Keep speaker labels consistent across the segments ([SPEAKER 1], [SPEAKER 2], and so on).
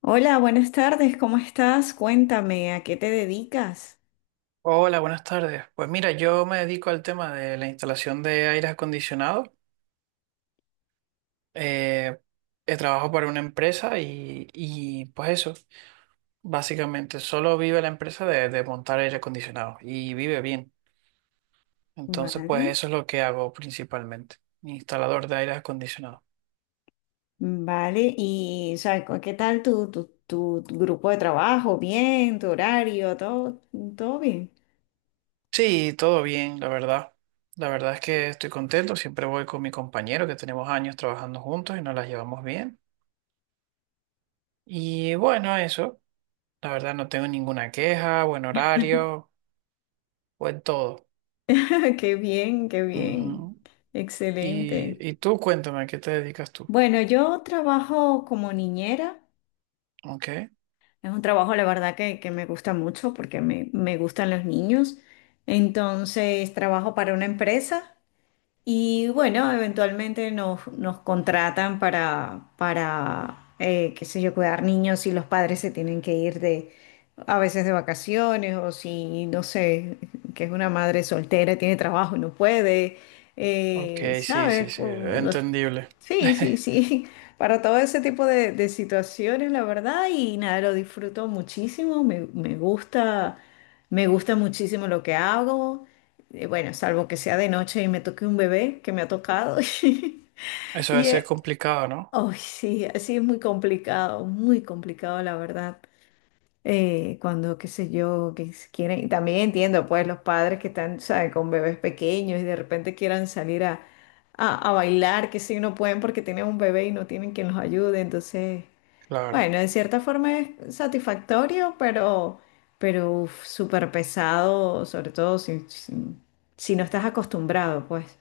[SPEAKER 1] Hola, buenas tardes, ¿cómo estás? Cuéntame, ¿a qué te dedicas?
[SPEAKER 2] Hola, buenas tardes. Pues mira, yo me dedico al tema de la instalación de aires acondicionados. Eh, Trabajo para una empresa y pues eso, básicamente solo vive la empresa de montar aire acondicionado y vive bien. Entonces, pues
[SPEAKER 1] Vale,
[SPEAKER 2] eso es lo que hago principalmente, instalador de aires acondicionados.
[SPEAKER 1] vale, ¿qué tal tu, tu grupo de trabajo? ¿Bien? ¿Tu horario? ¿Todo, todo bien?
[SPEAKER 2] Sí, todo bien, la verdad. La verdad es que estoy contento. Siempre voy con mi compañero que tenemos años trabajando juntos y nos las llevamos bien. Y bueno, eso. La verdad no tengo ninguna queja, buen horario, buen todo.
[SPEAKER 1] Qué bien,
[SPEAKER 2] Ujú. Y,
[SPEAKER 1] excelente.
[SPEAKER 2] y tú cuéntame, ¿a qué te dedicas tú?
[SPEAKER 1] Bueno, yo trabajo como niñera,
[SPEAKER 2] Ok,
[SPEAKER 1] es un trabajo la verdad que me gusta mucho porque me gustan los niños, entonces trabajo para una empresa. Y bueno, eventualmente nos contratan para qué sé yo, cuidar niños y los padres se tienen que ir de, a veces de vacaciones o si, no sé, que es una madre soltera, y tiene trabajo y no puede,
[SPEAKER 2] ok, sí,
[SPEAKER 1] ¿sabes?
[SPEAKER 2] sí, sí, entendible.
[SPEAKER 1] Sí, sí, sí, para todo ese tipo de situaciones, la verdad, y nada, lo disfruto muchísimo, me gusta, me gusta muchísimo lo que hago. Bueno, salvo que sea de noche y me toque un bebé que me ha tocado.
[SPEAKER 2] Eso debe
[SPEAKER 1] Y
[SPEAKER 2] ser
[SPEAKER 1] eh,
[SPEAKER 2] complicado, ¿no?
[SPEAKER 1] ay, sí, así es muy complicado, la verdad. Cuando, qué sé yo, quieren. Y también entiendo, pues, los padres que están, ¿sabes?, con bebés pequeños y de repente quieran salir a bailar, que sí, no pueden porque tienen un bebé y no tienen quien los ayude. Entonces.
[SPEAKER 2] Claro.
[SPEAKER 1] Bueno, de cierta forma es satisfactorio, pero uf, súper pesado, sobre todo si no estás acostumbrado, pues,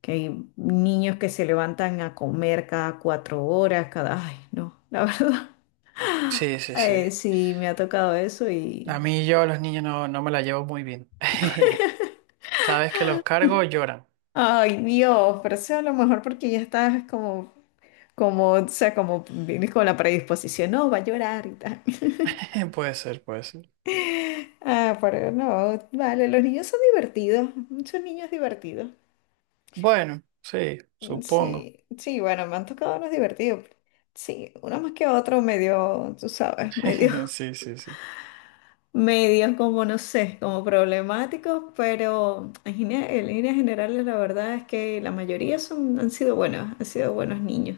[SPEAKER 1] que hay niños que se levantan a comer cada cuatro horas, Ay, no, la verdad.
[SPEAKER 2] Sí, sí, sí.
[SPEAKER 1] Sí, me ha tocado eso
[SPEAKER 2] A
[SPEAKER 1] y...
[SPEAKER 2] mí y yo a los niños no, no me la llevo muy bien. Cada vez que los cargo lloran.
[SPEAKER 1] Ay, Dios, pero sea a lo mejor porque ya estás como, o sea, como vienes con la predisposición, no, va a llorar y tal.
[SPEAKER 2] Puede ser, puede ser.
[SPEAKER 1] Ah, pero no, vale, los niños son divertidos, son niños divertidos.
[SPEAKER 2] Bueno, sí, supongo.
[SPEAKER 1] Sí, sí, bueno, me han tocado unos divertidos. Sí, uno más que otro medio, tú sabes, medio,
[SPEAKER 2] Sí, sí, sí.
[SPEAKER 1] medio como no sé, como problemáticos, pero en líneas generales la verdad es que la mayoría son, han sido buenos niños.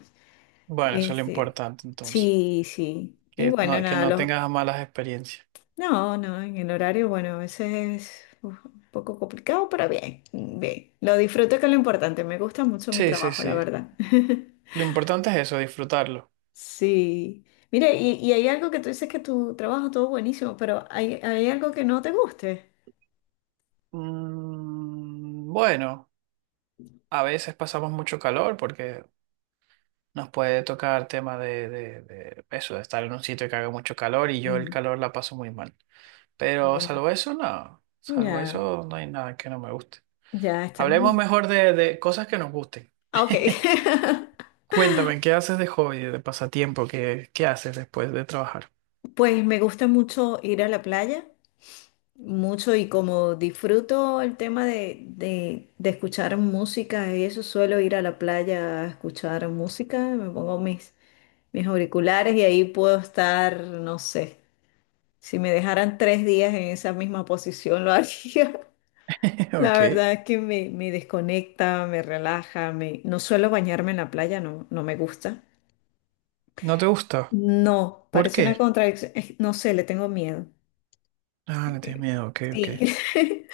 [SPEAKER 2] Bueno, eso es lo
[SPEAKER 1] Este,
[SPEAKER 2] importante entonces.
[SPEAKER 1] sí, sí. Y bueno,
[SPEAKER 2] Que
[SPEAKER 1] nada,
[SPEAKER 2] no tengas malas experiencias.
[SPEAKER 1] no, no, en el horario, bueno, a veces es uf, un poco complicado, pero bien, bien. Lo disfruto que es lo importante, me gusta mucho mi
[SPEAKER 2] Sí, sí,
[SPEAKER 1] trabajo, la
[SPEAKER 2] sí.
[SPEAKER 1] verdad.
[SPEAKER 2] Lo importante es eso, disfrutarlo.
[SPEAKER 1] Sí. Mire, y hay algo que tú dices que tu trabajo todo buenísimo, pero hay algo que no te guste.
[SPEAKER 2] Bueno, a veces pasamos mucho calor porque nos puede tocar tema de eso, de estar en un sitio que haga mucho calor y yo el
[SPEAKER 1] Mm,
[SPEAKER 2] calor la paso muy mal. Pero
[SPEAKER 1] bueno.
[SPEAKER 2] salvo eso, no. Salvo
[SPEAKER 1] Ya,
[SPEAKER 2] eso, no hay nada que no me guste.
[SPEAKER 1] ya está
[SPEAKER 2] Hablemos
[SPEAKER 1] muy...
[SPEAKER 2] mejor de cosas que nos gusten.
[SPEAKER 1] Ah, ok.
[SPEAKER 2] Cuéntame, ¿qué haces de hobby, de pasatiempo? ¿Qué haces después de trabajar?
[SPEAKER 1] Pues me gusta mucho ir a la playa, mucho y como disfruto el tema de escuchar música y eso, suelo ir a la playa a escuchar música, me pongo mis, mis auriculares y ahí puedo estar, no sé, si me dejaran tres días en esa misma posición lo haría. La
[SPEAKER 2] Ok.
[SPEAKER 1] verdad es que me desconecta, me relaja, me... No suelo bañarme en la playa, no, no me gusta.
[SPEAKER 2] ¿No te gusta?
[SPEAKER 1] No,
[SPEAKER 2] ¿Por
[SPEAKER 1] parece una
[SPEAKER 2] qué?
[SPEAKER 1] contradicción, no sé, le tengo miedo.
[SPEAKER 2] Ah, le tienes
[SPEAKER 1] Eh,
[SPEAKER 2] miedo, ok, ok.
[SPEAKER 1] Sí,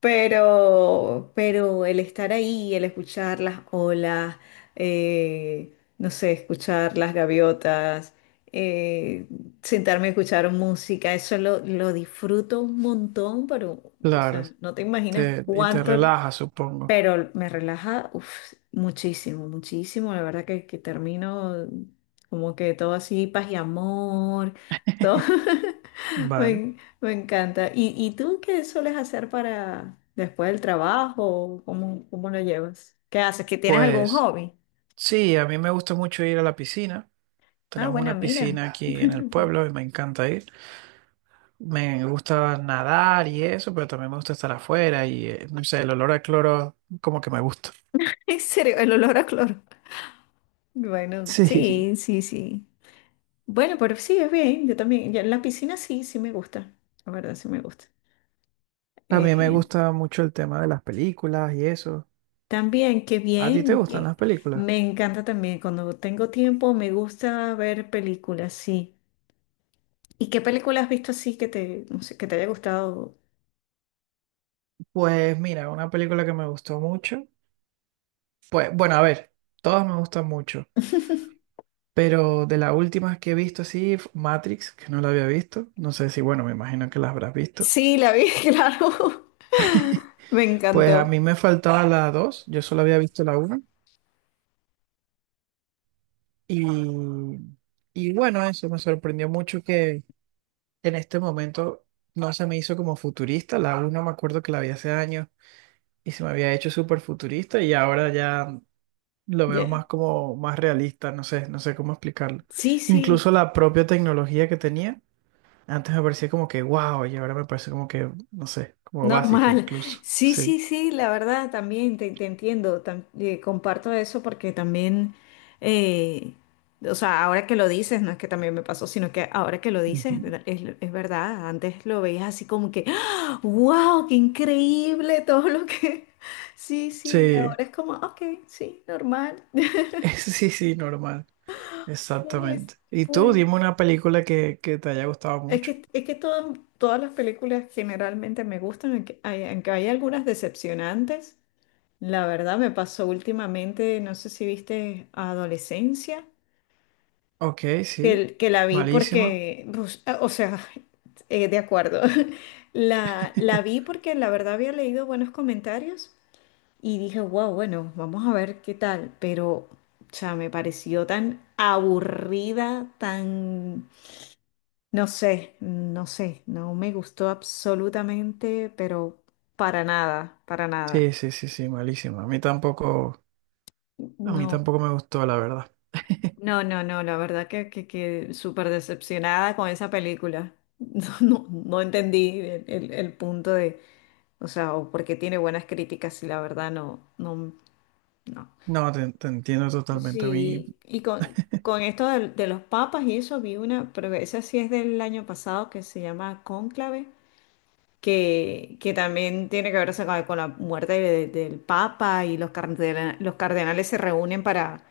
[SPEAKER 1] pero el estar ahí, el escuchar las olas, eh, no sé, escuchar las gaviotas, eh, sentarme a escuchar música, eso lo disfruto un montón, pero, o
[SPEAKER 2] Claro,
[SPEAKER 1] sea, no te imaginas
[SPEAKER 2] Y te
[SPEAKER 1] cuánto.
[SPEAKER 2] relaja, supongo.
[SPEAKER 1] Pero me relaja, uf, muchísimo, muchísimo. La verdad que termino como que todo así, paz y amor, todo.
[SPEAKER 2] Vale.
[SPEAKER 1] Me encanta. Y tú qué sueles hacer para después del trabajo? ¿Cómo, cómo lo llevas? ¿Qué haces? ¿Que tienes algún
[SPEAKER 2] Pues
[SPEAKER 1] hobby?
[SPEAKER 2] sí, a mí me gusta mucho ir a la piscina.
[SPEAKER 1] Ah,
[SPEAKER 2] Tenemos
[SPEAKER 1] bueno,
[SPEAKER 2] una
[SPEAKER 1] mira.
[SPEAKER 2] piscina aquí en el
[SPEAKER 1] Bien.
[SPEAKER 2] pueblo y me encanta ir. Me gusta nadar y eso, pero también me gusta estar afuera y no sé, el olor a cloro como que me gusta.
[SPEAKER 1] En serio, el olor a cloro. Bueno,
[SPEAKER 2] Sí.
[SPEAKER 1] sí, sí, sí. Bueno, pero sí, es bien. Yo también, yo en la piscina sí, sí me gusta. La verdad, sí me gusta.
[SPEAKER 2] A mí me
[SPEAKER 1] Eh,
[SPEAKER 2] gusta mucho el tema de las películas y eso.
[SPEAKER 1] También, qué
[SPEAKER 2] ¿A ti te
[SPEAKER 1] bien,
[SPEAKER 2] gustan
[SPEAKER 1] que
[SPEAKER 2] las películas?
[SPEAKER 1] me encanta también cuando tengo tiempo, me gusta ver películas, sí. ¿Y qué película has visto así que te, no sé, que te haya gustado?
[SPEAKER 2] Pues mira, una película que me gustó mucho. Pues bueno, a ver, todas me gustan mucho. Pero de las últimas que he visto, sí, Matrix, que no la había visto. No sé si, bueno, me imagino que la habrás visto.
[SPEAKER 1] Sí, la vi, claro. Me
[SPEAKER 2] Pues a
[SPEAKER 1] encantó.
[SPEAKER 2] mí me faltaba la dos, yo solo había visto la una. Y, y bueno, eso me sorprendió mucho que en este momento no se me hizo como futurista. La una me acuerdo que la vi hace años y se me había hecho súper futurista y ahora ya lo veo
[SPEAKER 1] Ya.
[SPEAKER 2] más como más realista, no sé, no sé cómo explicarlo.
[SPEAKER 1] Sí, sí,
[SPEAKER 2] Incluso la propia tecnología que tenía. Antes me parecía como que wow, y ahora me parece como que, no sé, como básica
[SPEAKER 1] normal.
[SPEAKER 2] incluso.
[SPEAKER 1] Sí,
[SPEAKER 2] Sí,
[SPEAKER 1] sí, sí, la verdad también te entiendo. Comparto eso porque también, eh, o sea, ahora que lo dices, no es que también me pasó, sino que ahora que lo dices,
[SPEAKER 2] Ujú.
[SPEAKER 1] es verdad. Antes lo veías así como que, wow, qué increíble todo lo que... Sí, sí, ahora
[SPEAKER 2] Sí,
[SPEAKER 1] es como, ok, sí, normal.
[SPEAKER 2] sí, sí, normal.
[SPEAKER 1] Pues,
[SPEAKER 2] Exactamente. Y tú,
[SPEAKER 1] pues,
[SPEAKER 2] dime una película que te haya gustado mucho.
[SPEAKER 1] es que todas las películas generalmente me gustan, aunque hay algunas decepcionantes. La verdad me pasó últimamente, no sé si viste Adolescencia,
[SPEAKER 2] Ok, sí,
[SPEAKER 1] que la vi
[SPEAKER 2] malísima.
[SPEAKER 1] porque, pues, ah, o sea, de acuerdo, la vi porque la verdad había leído buenos comentarios y dije, wow, bueno, vamos a ver qué tal, pero, o sea, me pareció tan aburrida, tan, no sé, no sé, no me gustó absolutamente, pero para nada, para nada.
[SPEAKER 2] Sí, sí, sí, sí, malísima. A mí
[SPEAKER 1] No.
[SPEAKER 2] tampoco me gustó, la verdad.
[SPEAKER 1] No, no, no, la verdad que súper decepcionada con esa película. No, no, no entendí el punto de, o sea, o porque tiene buenas críticas y la verdad no, no, no.
[SPEAKER 2] No, te entiendo totalmente. A mí,
[SPEAKER 1] Sí, con esto los papas y eso vi una, pero esa sí es del año pasado que se llama Cónclave, que también tiene que ver o sea, con la muerte del papa y los cardenales se reúnen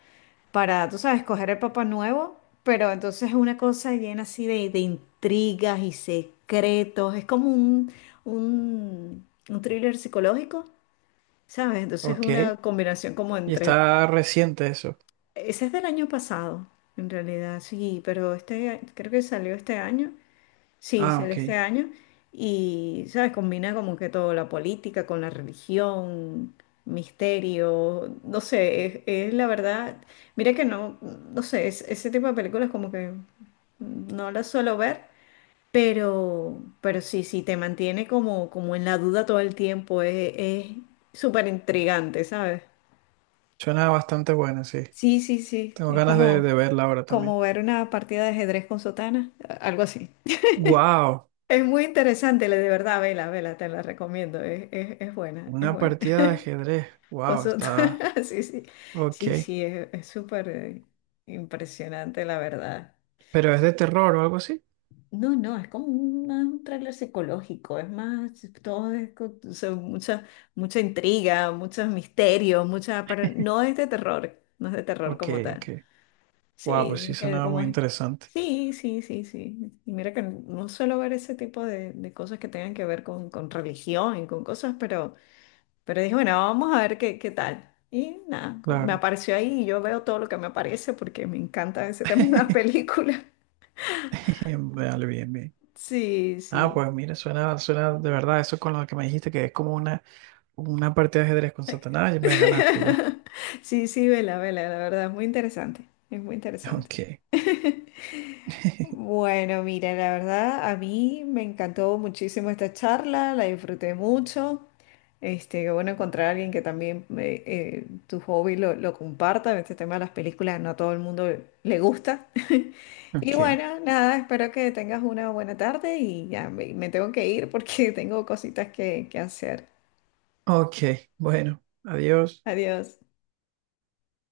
[SPEAKER 1] para, tú sabes, coger el papá nuevo, pero entonces es una cosa llena así de intrigas y secretos, es como un thriller psicológico, ¿sabes? Entonces es
[SPEAKER 2] ok.
[SPEAKER 1] una combinación como
[SPEAKER 2] Y
[SPEAKER 1] entre...
[SPEAKER 2] está reciente eso.
[SPEAKER 1] Ese es del año pasado, en realidad, sí, pero este creo que salió este año. Sí,
[SPEAKER 2] Ah,
[SPEAKER 1] sale este
[SPEAKER 2] ok.
[SPEAKER 1] año y, ¿sabes? Combina como que todo, la política con la religión, misterio, no sé, es la verdad, mira que no, no sé, ese tipo de películas como que no las suelo ver, pero sí, sí, te mantiene como, como en la duda todo el tiempo, es súper intrigante, ¿sabes?
[SPEAKER 2] Suena bastante buena, sí.
[SPEAKER 1] Sí, sí, sí,
[SPEAKER 2] Tengo
[SPEAKER 1] es
[SPEAKER 2] ganas de
[SPEAKER 1] como,
[SPEAKER 2] verla ahora
[SPEAKER 1] como
[SPEAKER 2] también.
[SPEAKER 1] ver una partida de ajedrez con sotana, algo así.
[SPEAKER 2] Wow,
[SPEAKER 1] Es muy interesante, de verdad, vela, vela, te la recomiendo, es buena, es
[SPEAKER 2] una
[SPEAKER 1] buena.
[SPEAKER 2] partida de ajedrez.
[SPEAKER 1] Con
[SPEAKER 2] Wow,
[SPEAKER 1] su-
[SPEAKER 2] está...
[SPEAKER 1] Sí, sí,
[SPEAKER 2] Ok.
[SPEAKER 1] sí, sí, es súper impresionante, la verdad.
[SPEAKER 2] ¿Pero es de terror o algo así?
[SPEAKER 1] No, no, es como un, más un tráiler psicológico, es más, todo es, o sea, mucha, mucha intriga, muchos misterios, mucha, pero no es de terror, no es de terror
[SPEAKER 2] Ok,
[SPEAKER 1] como
[SPEAKER 2] ok.
[SPEAKER 1] tal. Sí,
[SPEAKER 2] Wow, pues sí
[SPEAKER 1] hay que ver
[SPEAKER 2] sonaba
[SPEAKER 1] cómo
[SPEAKER 2] muy
[SPEAKER 1] es.
[SPEAKER 2] interesante.
[SPEAKER 1] Sí, sí, sí, sí. Y mira que no suelo ver ese tipo de cosas que tengan que ver con religión y con cosas, pero dije, bueno, vamos a ver qué, qué tal. Y nada, me
[SPEAKER 2] Claro.
[SPEAKER 1] apareció ahí y yo veo todo lo que me aparece porque me encanta ese tema en las películas.
[SPEAKER 2] Vale, bien, bien.
[SPEAKER 1] Sí,
[SPEAKER 2] Ah,
[SPEAKER 1] sí.
[SPEAKER 2] pues mira, suena de verdad eso con lo que me dijiste, que es como una partida de ajedrez con Satanás y me ganaste ya.
[SPEAKER 1] Sí, sí, vela, vela, la verdad, es muy interesante. Es muy interesante.
[SPEAKER 2] Ok.
[SPEAKER 1] Bueno, mira, la verdad a mí me encantó muchísimo esta charla, la disfruté mucho. Este, qué bueno encontrar a alguien que también tu hobby lo comparta. Este tema de las películas no a todo el mundo le gusta. Y
[SPEAKER 2] Ok.
[SPEAKER 1] bueno, nada, espero que tengas una buena tarde y ya me tengo que ir porque tengo cositas que hacer.
[SPEAKER 2] Ok. Bueno, adiós.
[SPEAKER 1] Adiós.